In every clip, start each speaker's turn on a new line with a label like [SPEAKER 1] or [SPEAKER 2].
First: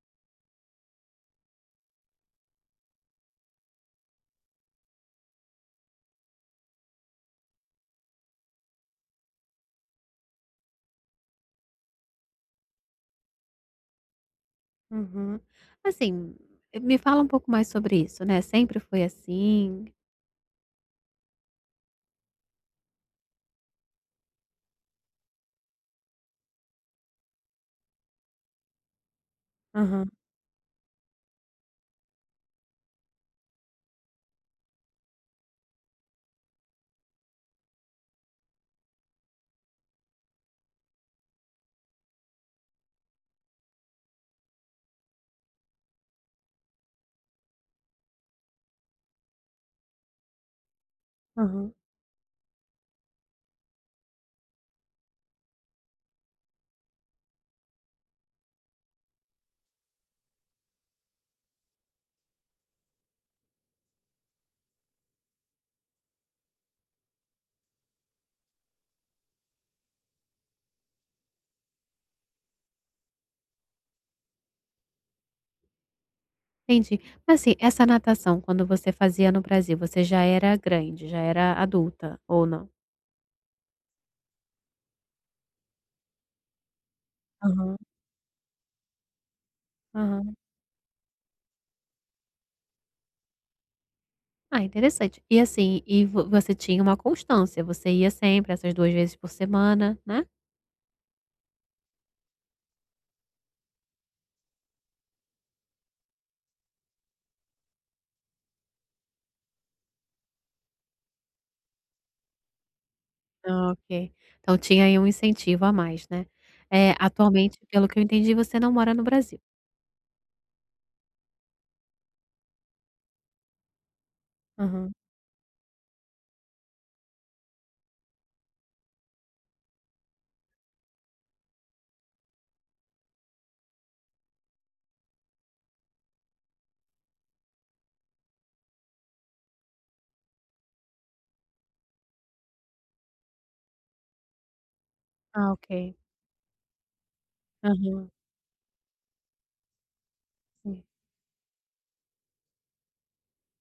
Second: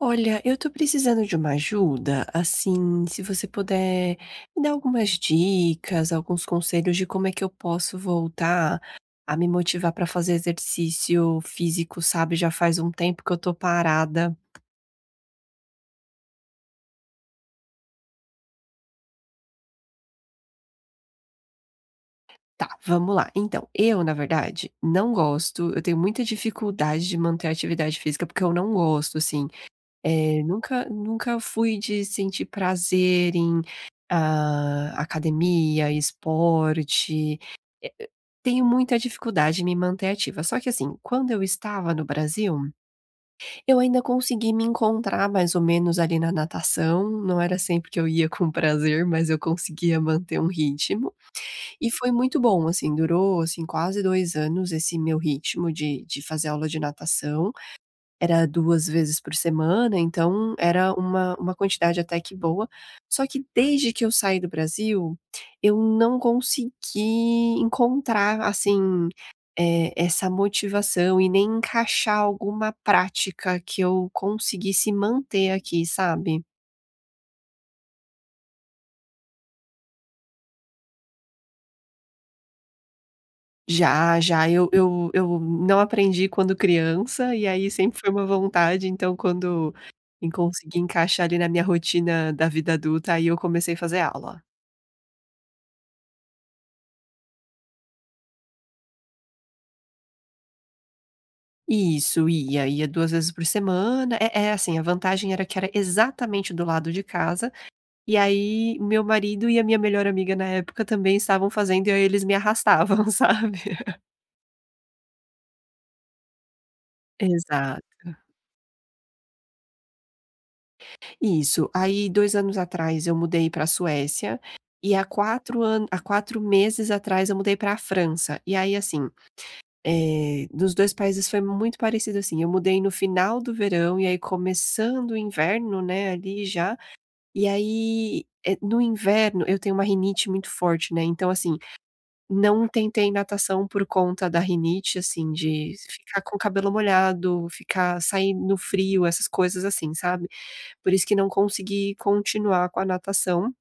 [SPEAKER 1] Olha, eu tô precisando de uma ajuda, assim, se você puder me dar algumas dicas, alguns conselhos de como é que eu posso voltar a me motivar pra fazer exercício físico, sabe? Já faz um tempo que eu tô parada.
[SPEAKER 2] Uhum. Assim, me fala um pouco mais sobre isso, né, sempre foi assim?
[SPEAKER 1] Tá, vamos lá. Então, eu, na verdade, não gosto, eu tenho muita dificuldade de manter a atividade física porque eu não gosto, assim.
[SPEAKER 2] Aham,
[SPEAKER 1] Nunca fui de sentir prazer em, ah, academia, esporte, eh eh, tenho muita dificuldade em me manter ativa. Só que assim, quando eu estava no Brasil, eu ainda consegui me encontrar mais ou menos ali na natação, não era sempre que eu ia com prazer, mas eu conseguia manter um ritmo,
[SPEAKER 2] aham.
[SPEAKER 1] e foi muito bom, assim, durou, assim, quase 2 anos esse meu ritmo de fazer aula de natação. Era 2 vezes por semana, então era uma quantidade até que boa. Só que desde que eu saí do Brasil, eu não consegui encontrar, assim, essa motivação e nem encaixar alguma prática que eu conseguisse manter aqui, sabe.
[SPEAKER 2] Entendi. Mas, assim, essa natação quando você fazia no Brasil, você já era grande, já era adulta ou não?
[SPEAKER 1] Já, já, eu não aprendi quando criança, e aí
[SPEAKER 2] Aham,
[SPEAKER 1] sempre foi uma vontade, então quando em
[SPEAKER 2] aham.
[SPEAKER 1] consegui encaixar ali na minha rotina da vida adulta, aí eu comecei a fazer aula.
[SPEAKER 2] Ah, interessante. E, assim, e vo você tinha uma constância, você ia sempre essas 2 vezes por semana, né?
[SPEAKER 1] Isso, ia, ia 2 vezes por semana. É assim, a vantagem era que era exatamente do lado de casa, e aí meu marido e a minha melhor amiga na época também estavam fazendo, e aí eles me arrastavam, sabe.
[SPEAKER 2] Ah, ok. Então tinha aí um incentivo a mais, né. Atualmente,
[SPEAKER 1] Exato.
[SPEAKER 2] pelo que eu entendi, você não mora no Brasil?
[SPEAKER 1] Isso. Aí 2 anos atrás eu mudei para a Suécia,
[SPEAKER 2] Aham.
[SPEAKER 1] e há 4 meses atrás eu mudei para a França. E aí assim, nos 2 países foi muito parecido assim, eu mudei no final do verão, e aí começando o inverno, né, ali já, e aí, no inverno eu tenho uma rinite muito forte, né, então assim, não tentei natação por conta da rinite, assim,
[SPEAKER 2] Ah,
[SPEAKER 1] de
[SPEAKER 2] ok.
[SPEAKER 1] ficar com o cabelo molhado, ficar
[SPEAKER 2] Aham,
[SPEAKER 1] sair no frio, essas coisas assim, sabe.
[SPEAKER 2] sim.
[SPEAKER 1] Por isso que não consegui continuar com a natação,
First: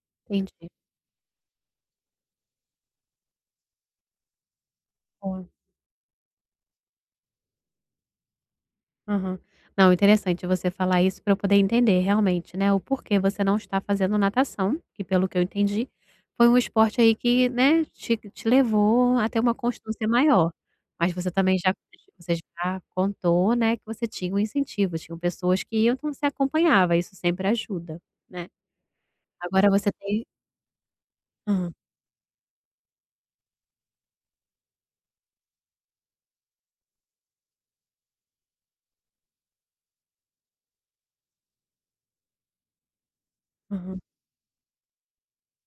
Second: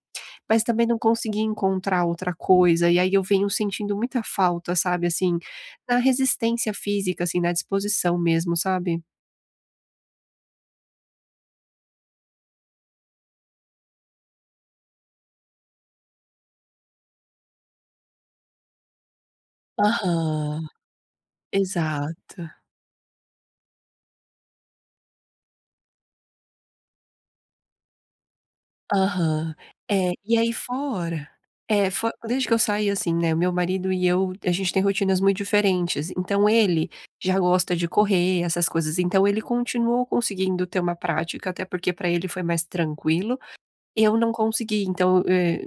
[SPEAKER 1] mas
[SPEAKER 2] Entendi.
[SPEAKER 1] também não consegui encontrar outra coisa, e aí eu venho sentindo muita falta, sabe, assim,
[SPEAKER 2] Boa.
[SPEAKER 1] na resistência física, assim, na disposição mesmo, sabe?
[SPEAKER 2] Aham. Não, interessante você falar isso para eu poder entender realmente, né, o porquê você não está fazendo natação, que pelo que eu entendi, foi um esporte aí que, né, te levou a ter uma constância maior.
[SPEAKER 1] Aham.
[SPEAKER 2] Mas você também já, você
[SPEAKER 1] Exato.
[SPEAKER 2] já contou, né, que você tinha um incentivo, tinham pessoas que iam, então você acompanhava, isso sempre ajuda, né.
[SPEAKER 1] Aham.
[SPEAKER 2] Agora você
[SPEAKER 1] É,
[SPEAKER 2] tem,
[SPEAKER 1] e aí fora
[SPEAKER 2] hã,
[SPEAKER 1] é, fo desde que eu saí, assim, né, meu marido e eu, a gente tem rotinas muito diferentes, então ele já gosta de correr, essas coisas, então ele continuou conseguindo ter uma prática, até porque pra ele foi mais tranquilo.
[SPEAKER 2] aham.
[SPEAKER 1] Eu não consegui, então,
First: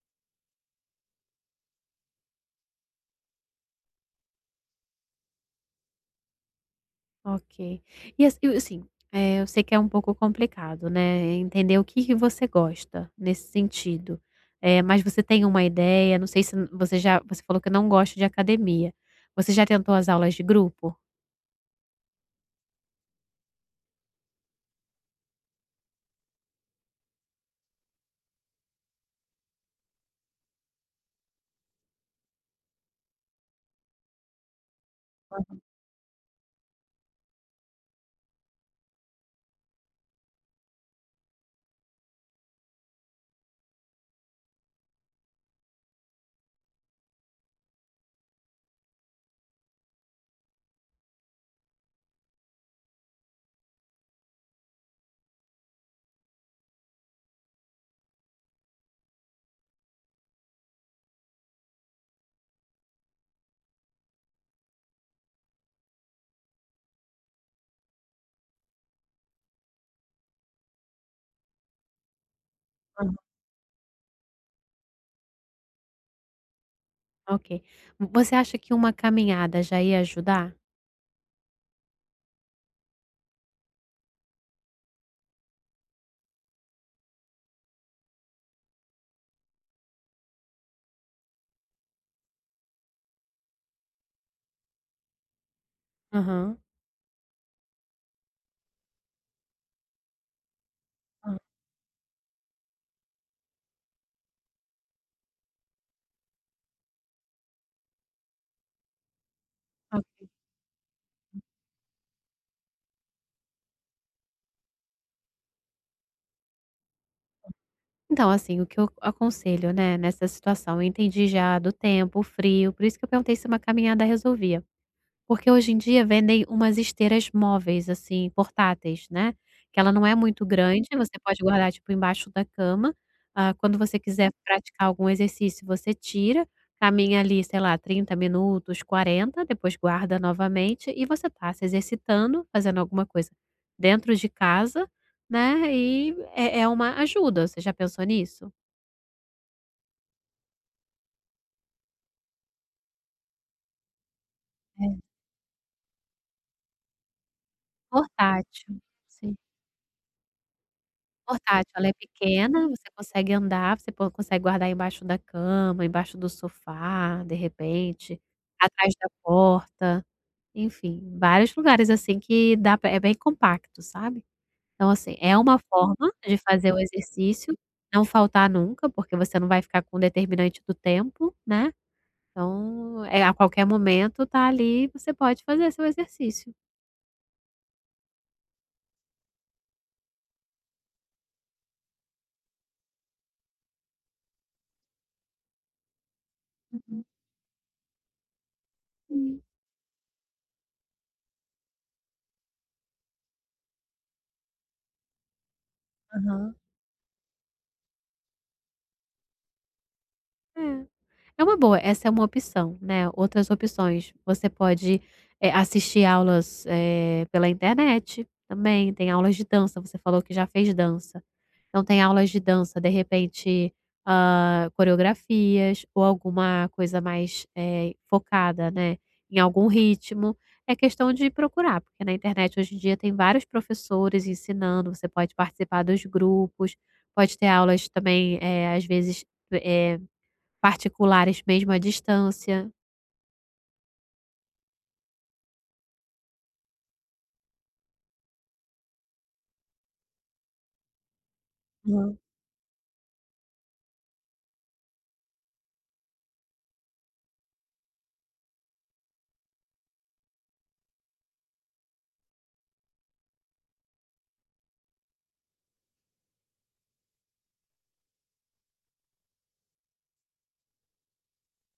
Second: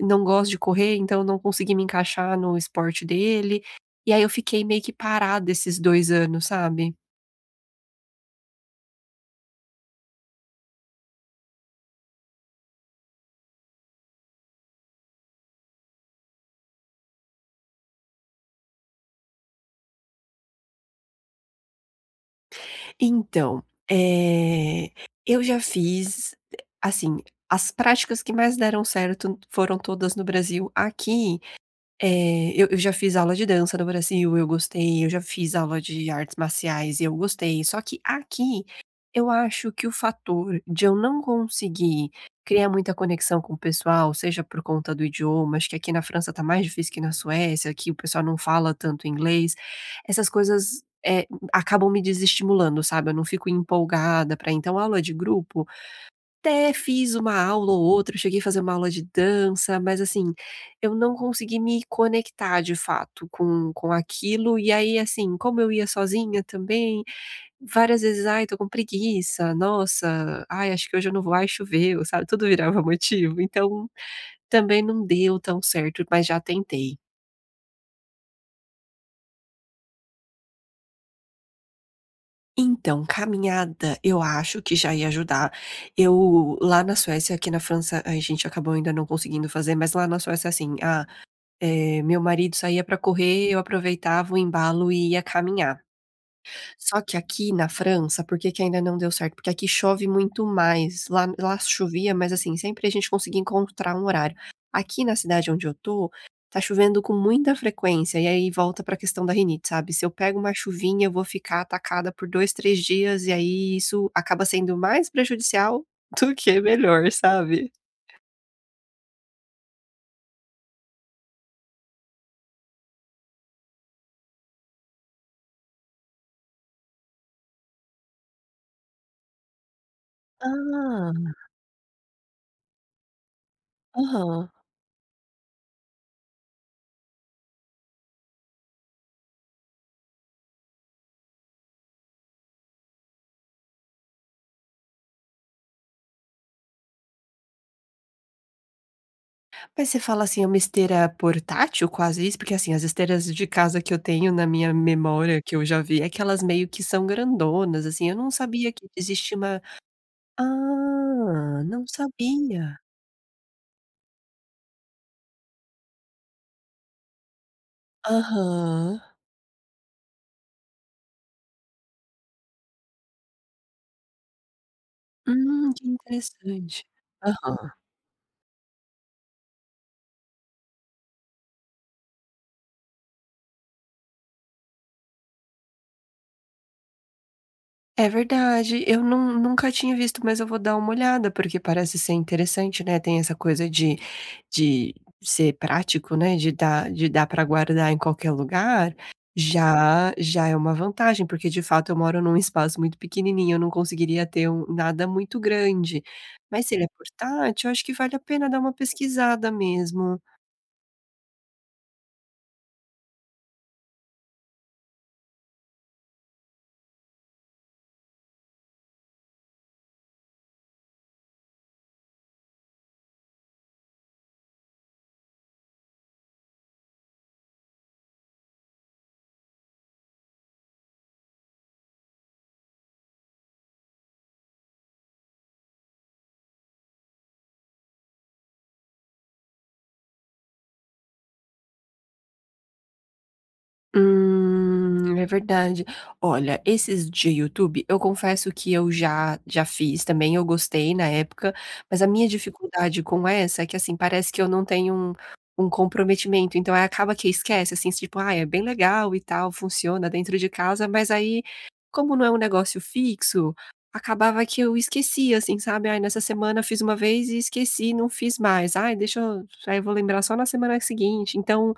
[SPEAKER 1] não gosto de correr, então eu não consegui me encaixar no esporte dele, e aí eu fiquei meio que parada esses 2 anos, sabe?
[SPEAKER 2] Ok. E assim, eu sei que é um pouco complicado, né, entender o que que você gosta nesse sentido, mas você tem uma ideia? Não sei se você já, você falou que não gosta de academia. Você já tentou as aulas de grupo?
[SPEAKER 1] Então, eh, eu já fiz, assim, as práticas que mais deram certo foram todas no Brasil. Aqui é, eu já fiz aula de dança no Brasil, eu gostei, eu já fiz aula de artes marciais e eu gostei, só que aqui, eu acho que o fator de eu não conseguir criar muita conexão com o pessoal, seja por conta do idioma, acho que aqui na França tá mais difícil que na Suécia, aqui o pessoal não fala tanto inglês, essas coisas, acabam me desestimulando, sabe, eu não fico empolgada para então aula de grupo até fiz uma aula ou outra, eu cheguei a fazer uma aula de dança, mas assim, eu não consegui me conectar de fato com aquilo, e aí, assim, como eu ia sozinha também, várias vezes: "Ai, tô com preguiça. Nossa, ai, acho que hoje eu não vou. Ai, choveu", sabe, tudo virava
[SPEAKER 2] Aham.
[SPEAKER 1] motivo. Então, também não deu tão certo, mas já tentei.
[SPEAKER 2] Ok. Você acha que uma caminhada já ia ajudar?
[SPEAKER 1] Então, caminhada, eu acho que já ia ajudar. Eu lá na Suécia aqui na França a gente acabou ainda não conseguindo fazer, mas lá na Suécia, assim, a meu marido saía para correr, eu aproveitava o embalo e ia caminhar.
[SPEAKER 2] Aham.
[SPEAKER 1] Só que aqui na França, por que que ainda não deu certo? Porque aqui chove muito mais, lá
[SPEAKER 2] Hã.
[SPEAKER 1] lá chovia, mas assim, sempre a gente conseguia encontrar um horário. Aqui na cidade onde eu tô, tá chovendo com muita frequência, e aí volta para a questão da rinite, sabe,
[SPEAKER 2] O
[SPEAKER 1] se eu pego uma chuvinha, eu vou ficar atacada por 2, 3 dias, e aí isso acaba sendo mais prejudicial do que melhor, sabe?
[SPEAKER 2] Então, assim, o que eu aconselho, né, nessa situação, eu entendi já do tempo, o frio, por isso que eu perguntei se uma caminhada resolvia. Porque hoje em dia vendem umas esteiras móveis, assim, portáteis, né, que ela não é muito grande, você
[SPEAKER 1] Ah,
[SPEAKER 2] pode guardar, tipo, embaixo da cama, ah, quando você quiser
[SPEAKER 1] aham.
[SPEAKER 2] praticar algum exercício, você tira, caminha ali, sei lá, 30 minutos, 40, depois guarda novamente e você tá se exercitando, fazendo alguma coisa dentro de casa, né, e é uma ajuda, você já pensou nisso?
[SPEAKER 1] Mas você fala, assim, é uma esteira portátil, quase isso? Porque, assim, as esteiras de casa que eu tenho na minha
[SPEAKER 2] É.
[SPEAKER 1] memória, que eu já vi, é que elas meio que são grandonas, assim, eu não sabia
[SPEAKER 2] Portátil,
[SPEAKER 1] que
[SPEAKER 2] sim.
[SPEAKER 1] existia uma ah,
[SPEAKER 2] Portátil,
[SPEAKER 1] não
[SPEAKER 2] ela é pequena,
[SPEAKER 1] sabia.
[SPEAKER 2] você consegue andar, você po consegue guardar embaixo da cama, embaixo do sofá, de repente, atrás
[SPEAKER 1] Aham.
[SPEAKER 2] da porta, enfim, vários lugares, assim, que dá pra, é bem compacto, sabe. Então, assim, é uma
[SPEAKER 1] Que
[SPEAKER 2] forma de fazer o
[SPEAKER 1] interessante.
[SPEAKER 2] exercício,
[SPEAKER 1] Aham.
[SPEAKER 2] não faltar nunca, porque você não vai ficar com determinante do tempo, né. Então, é a qualquer momento tá ali, você pode fazer seu exercício.
[SPEAKER 1] É verdade, eu nun nunca tinha visto, mas eu vou dar uma olhada, porque parece ser interessante, né, tem essa coisa de ser prático, né, de dar
[SPEAKER 2] Uhum.
[SPEAKER 1] de dar para guardar em qualquer lugar,
[SPEAKER 2] Sim.
[SPEAKER 1] já já é uma vantagem, porque de fato eu moro num espaço muito pequenininho, eu não conseguiria ter um nada muito grande.
[SPEAKER 2] Aham.
[SPEAKER 1] Mas se ele é portátil, eu acho que vale a pena dar uma pesquisada mesmo.
[SPEAKER 2] É. É uma boa, essa é uma opção, né. Outras opções, você pode, assistir aulas, pela internet também, tem aulas de dança, você falou que já fez dança. Então tem aulas de dança, de repente, coreografias ou alguma coisa mais, focada, né, em algum ritmo. É questão de procurar, porque na internet hoje em dia tem vários professores ensinando, você pode participar dos grupos, pode ter aulas também, às vezes, eh particulares mesmo à distância.
[SPEAKER 1] É verdade. Olha, esses de YouTube, eu confesso que eu já fiz também, eu gostei na época, mas a
[SPEAKER 2] Uhum,
[SPEAKER 1] minha dificuldade com essa é que, assim, parece que eu não tenho um um comprometimento, então aí acaba que esquece, assim, tipo: "Ah, é bem legal e tal, funciona dentro de casa", mas aí, como não é um negócio fixo, acabava que eu esquecia, assim, sabe: "Ai, nessa semana fiz uma vez e esqueci, não fiz mais. Ai, deixa eu aí eu vou lembrar só na semana seguinte". Então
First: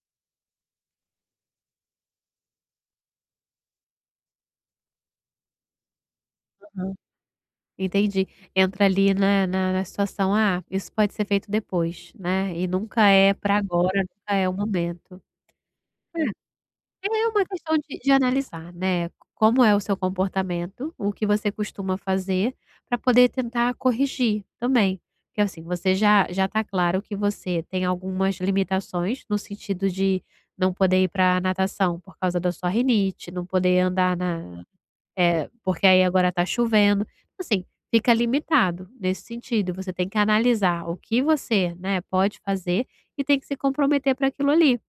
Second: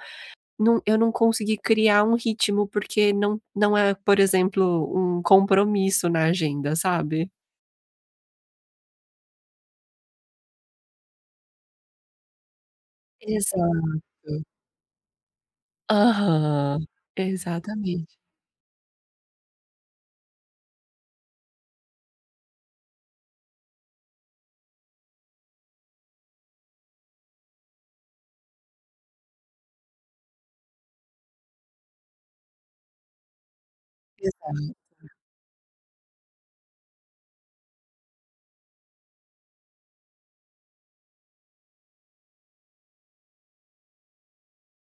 [SPEAKER 1] não, eu não consegui criar um ritmo, porque não não é, por exemplo, um compromisso na agenda,
[SPEAKER 2] uhum.
[SPEAKER 1] sabe?
[SPEAKER 2] Entendi. Entra ali na situação, ah, isso pode ser feito depois, né, e nunca é para
[SPEAKER 1] Exato.
[SPEAKER 2] agora, nunca é o momento.
[SPEAKER 1] Aham,
[SPEAKER 2] É, é uma questão de
[SPEAKER 1] exatamente.
[SPEAKER 2] analisar, né, como é o seu comportamento, o que você costuma fazer, para poder tentar corrigir também. Porque, assim, você já tá claro que você tem algumas limitações, no sentido de não poder ir para natação por causa da sua rinite, não poder andar
[SPEAKER 1] Exa
[SPEAKER 2] na. Porque aí agora tá chovendo. Assim, fica limitado nesse sentido, você tem que analisar o que você, né, pode fazer e tem que se comprometer para aquilo ali.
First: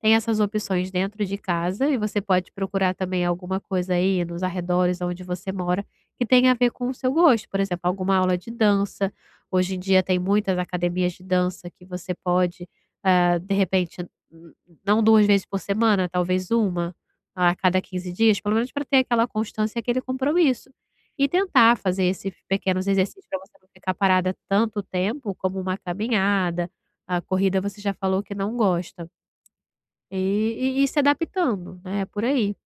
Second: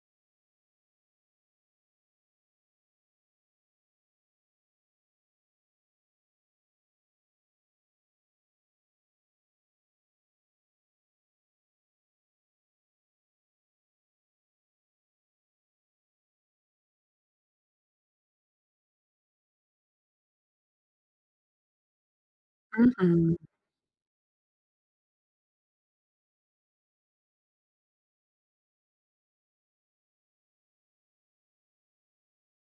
[SPEAKER 2] Tem essas opções dentro de casa e você pode procurar também alguma coisa aí nos arredores onde você mora que tenha a ver com o seu gosto, por exemplo, alguma aula de dança. Hoje em dia tem muitas academias de dança que você pode, ah, de repente, n não 2 vezes por semana, talvez uma. A cada 15 dias, pelo menos para ter aquela constância, aquele compromisso. E tentar fazer esses pequenos exercícios
[SPEAKER 1] uhum.
[SPEAKER 2] para você não ficar parada tanto tempo, como uma caminhada, a corrida você já falou que não gosta. E e se adaptando, né, por aí.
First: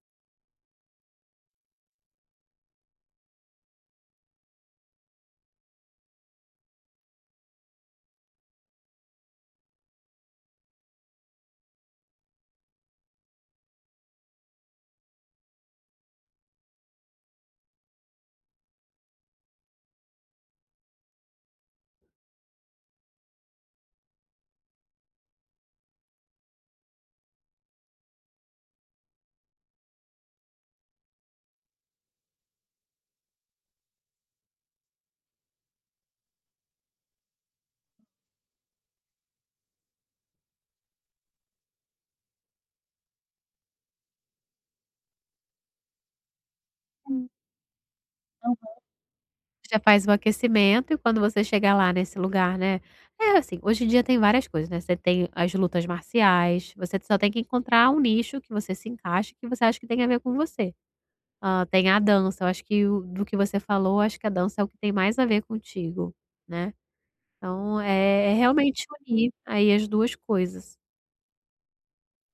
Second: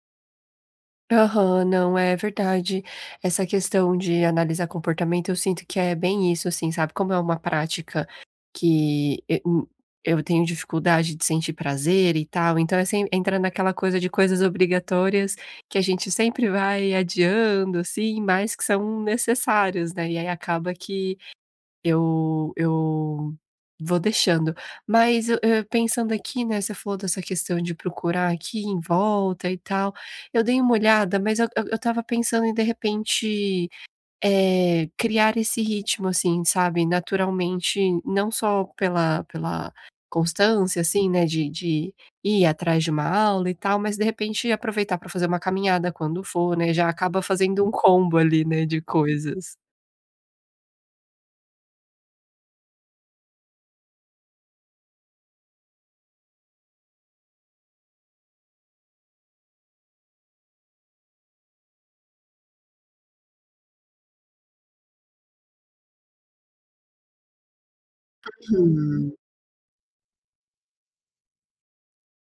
[SPEAKER 1] Aham, não, é verdade. Essa questão de analisar comportamento, eu sinto que é bem isso, assim, sabe? Como é uma prática que e- eu tenho dificuldade de sentir prazer e tal, então é sempre entra naquela coisa de coisas obrigatórias que a gente sempre vai adiando, assim, mas que são necessárias, né? E aí acaba que eu vou deixando. Mas eu pensando aqui, né, você falou dessa questão de procurar aqui em volta e tal, eu dei uma olhada, mas eu estava pensando em de repente, criar esse ritmo, assim, sabe, naturalmente, não só pela constância, assim, né, de ir atrás de uma aula e tal, mas de repente aproveitar para fazer uma caminhada quando for, né, já acaba fazendo um combo ali,
[SPEAKER 2] Então,
[SPEAKER 1] né, de coisas.
[SPEAKER 2] você já faz o aquecimento e quando você chegar lá nesse lugar, né, é assim, hoje em dia tem várias coisas, né, você tem as lutas marciais, você só tem que encontrar um nicho que você se encaixe, que você acha que tem a ver com você. Hã, tem a dança, eu acho que o do que você falou, eu acho que a dança é o que tem mais a ver contigo, né. Então é realmente unir aí as duas coisas.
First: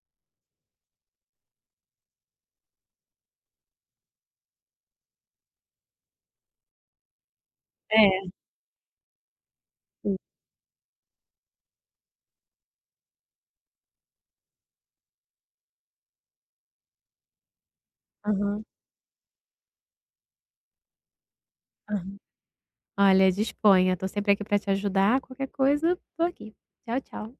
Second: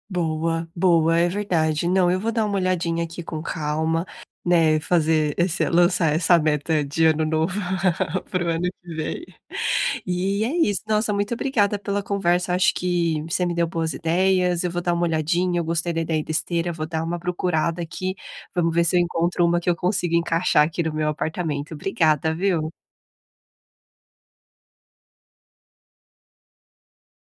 [SPEAKER 1] Boa, boa, é verdade. Não, eu vou dar uma olhadinha aqui com calma, né, fazer esse lançar essa meta de ano novo
[SPEAKER 2] É,
[SPEAKER 1] pro ano que vem.
[SPEAKER 2] sim.
[SPEAKER 1] E é isso. Nossa, muito obrigada pela conversa, acho que você me deu boas ideias, eu vou dar uma olhadinha, eu gostei da ideia da esteira, vou dar uma procurada aqui,
[SPEAKER 2] Aham,
[SPEAKER 1] vamos ver se eu encontro uma que eu consigo encaixar aqui no meu apartamento.
[SPEAKER 2] aham.
[SPEAKER 1] Obrigada, viu?
[SPEAKER 2] Olha, disponha, tô sempre aqui para te ajudar, qualquer coisa, tô aqui. Tchau, tchau.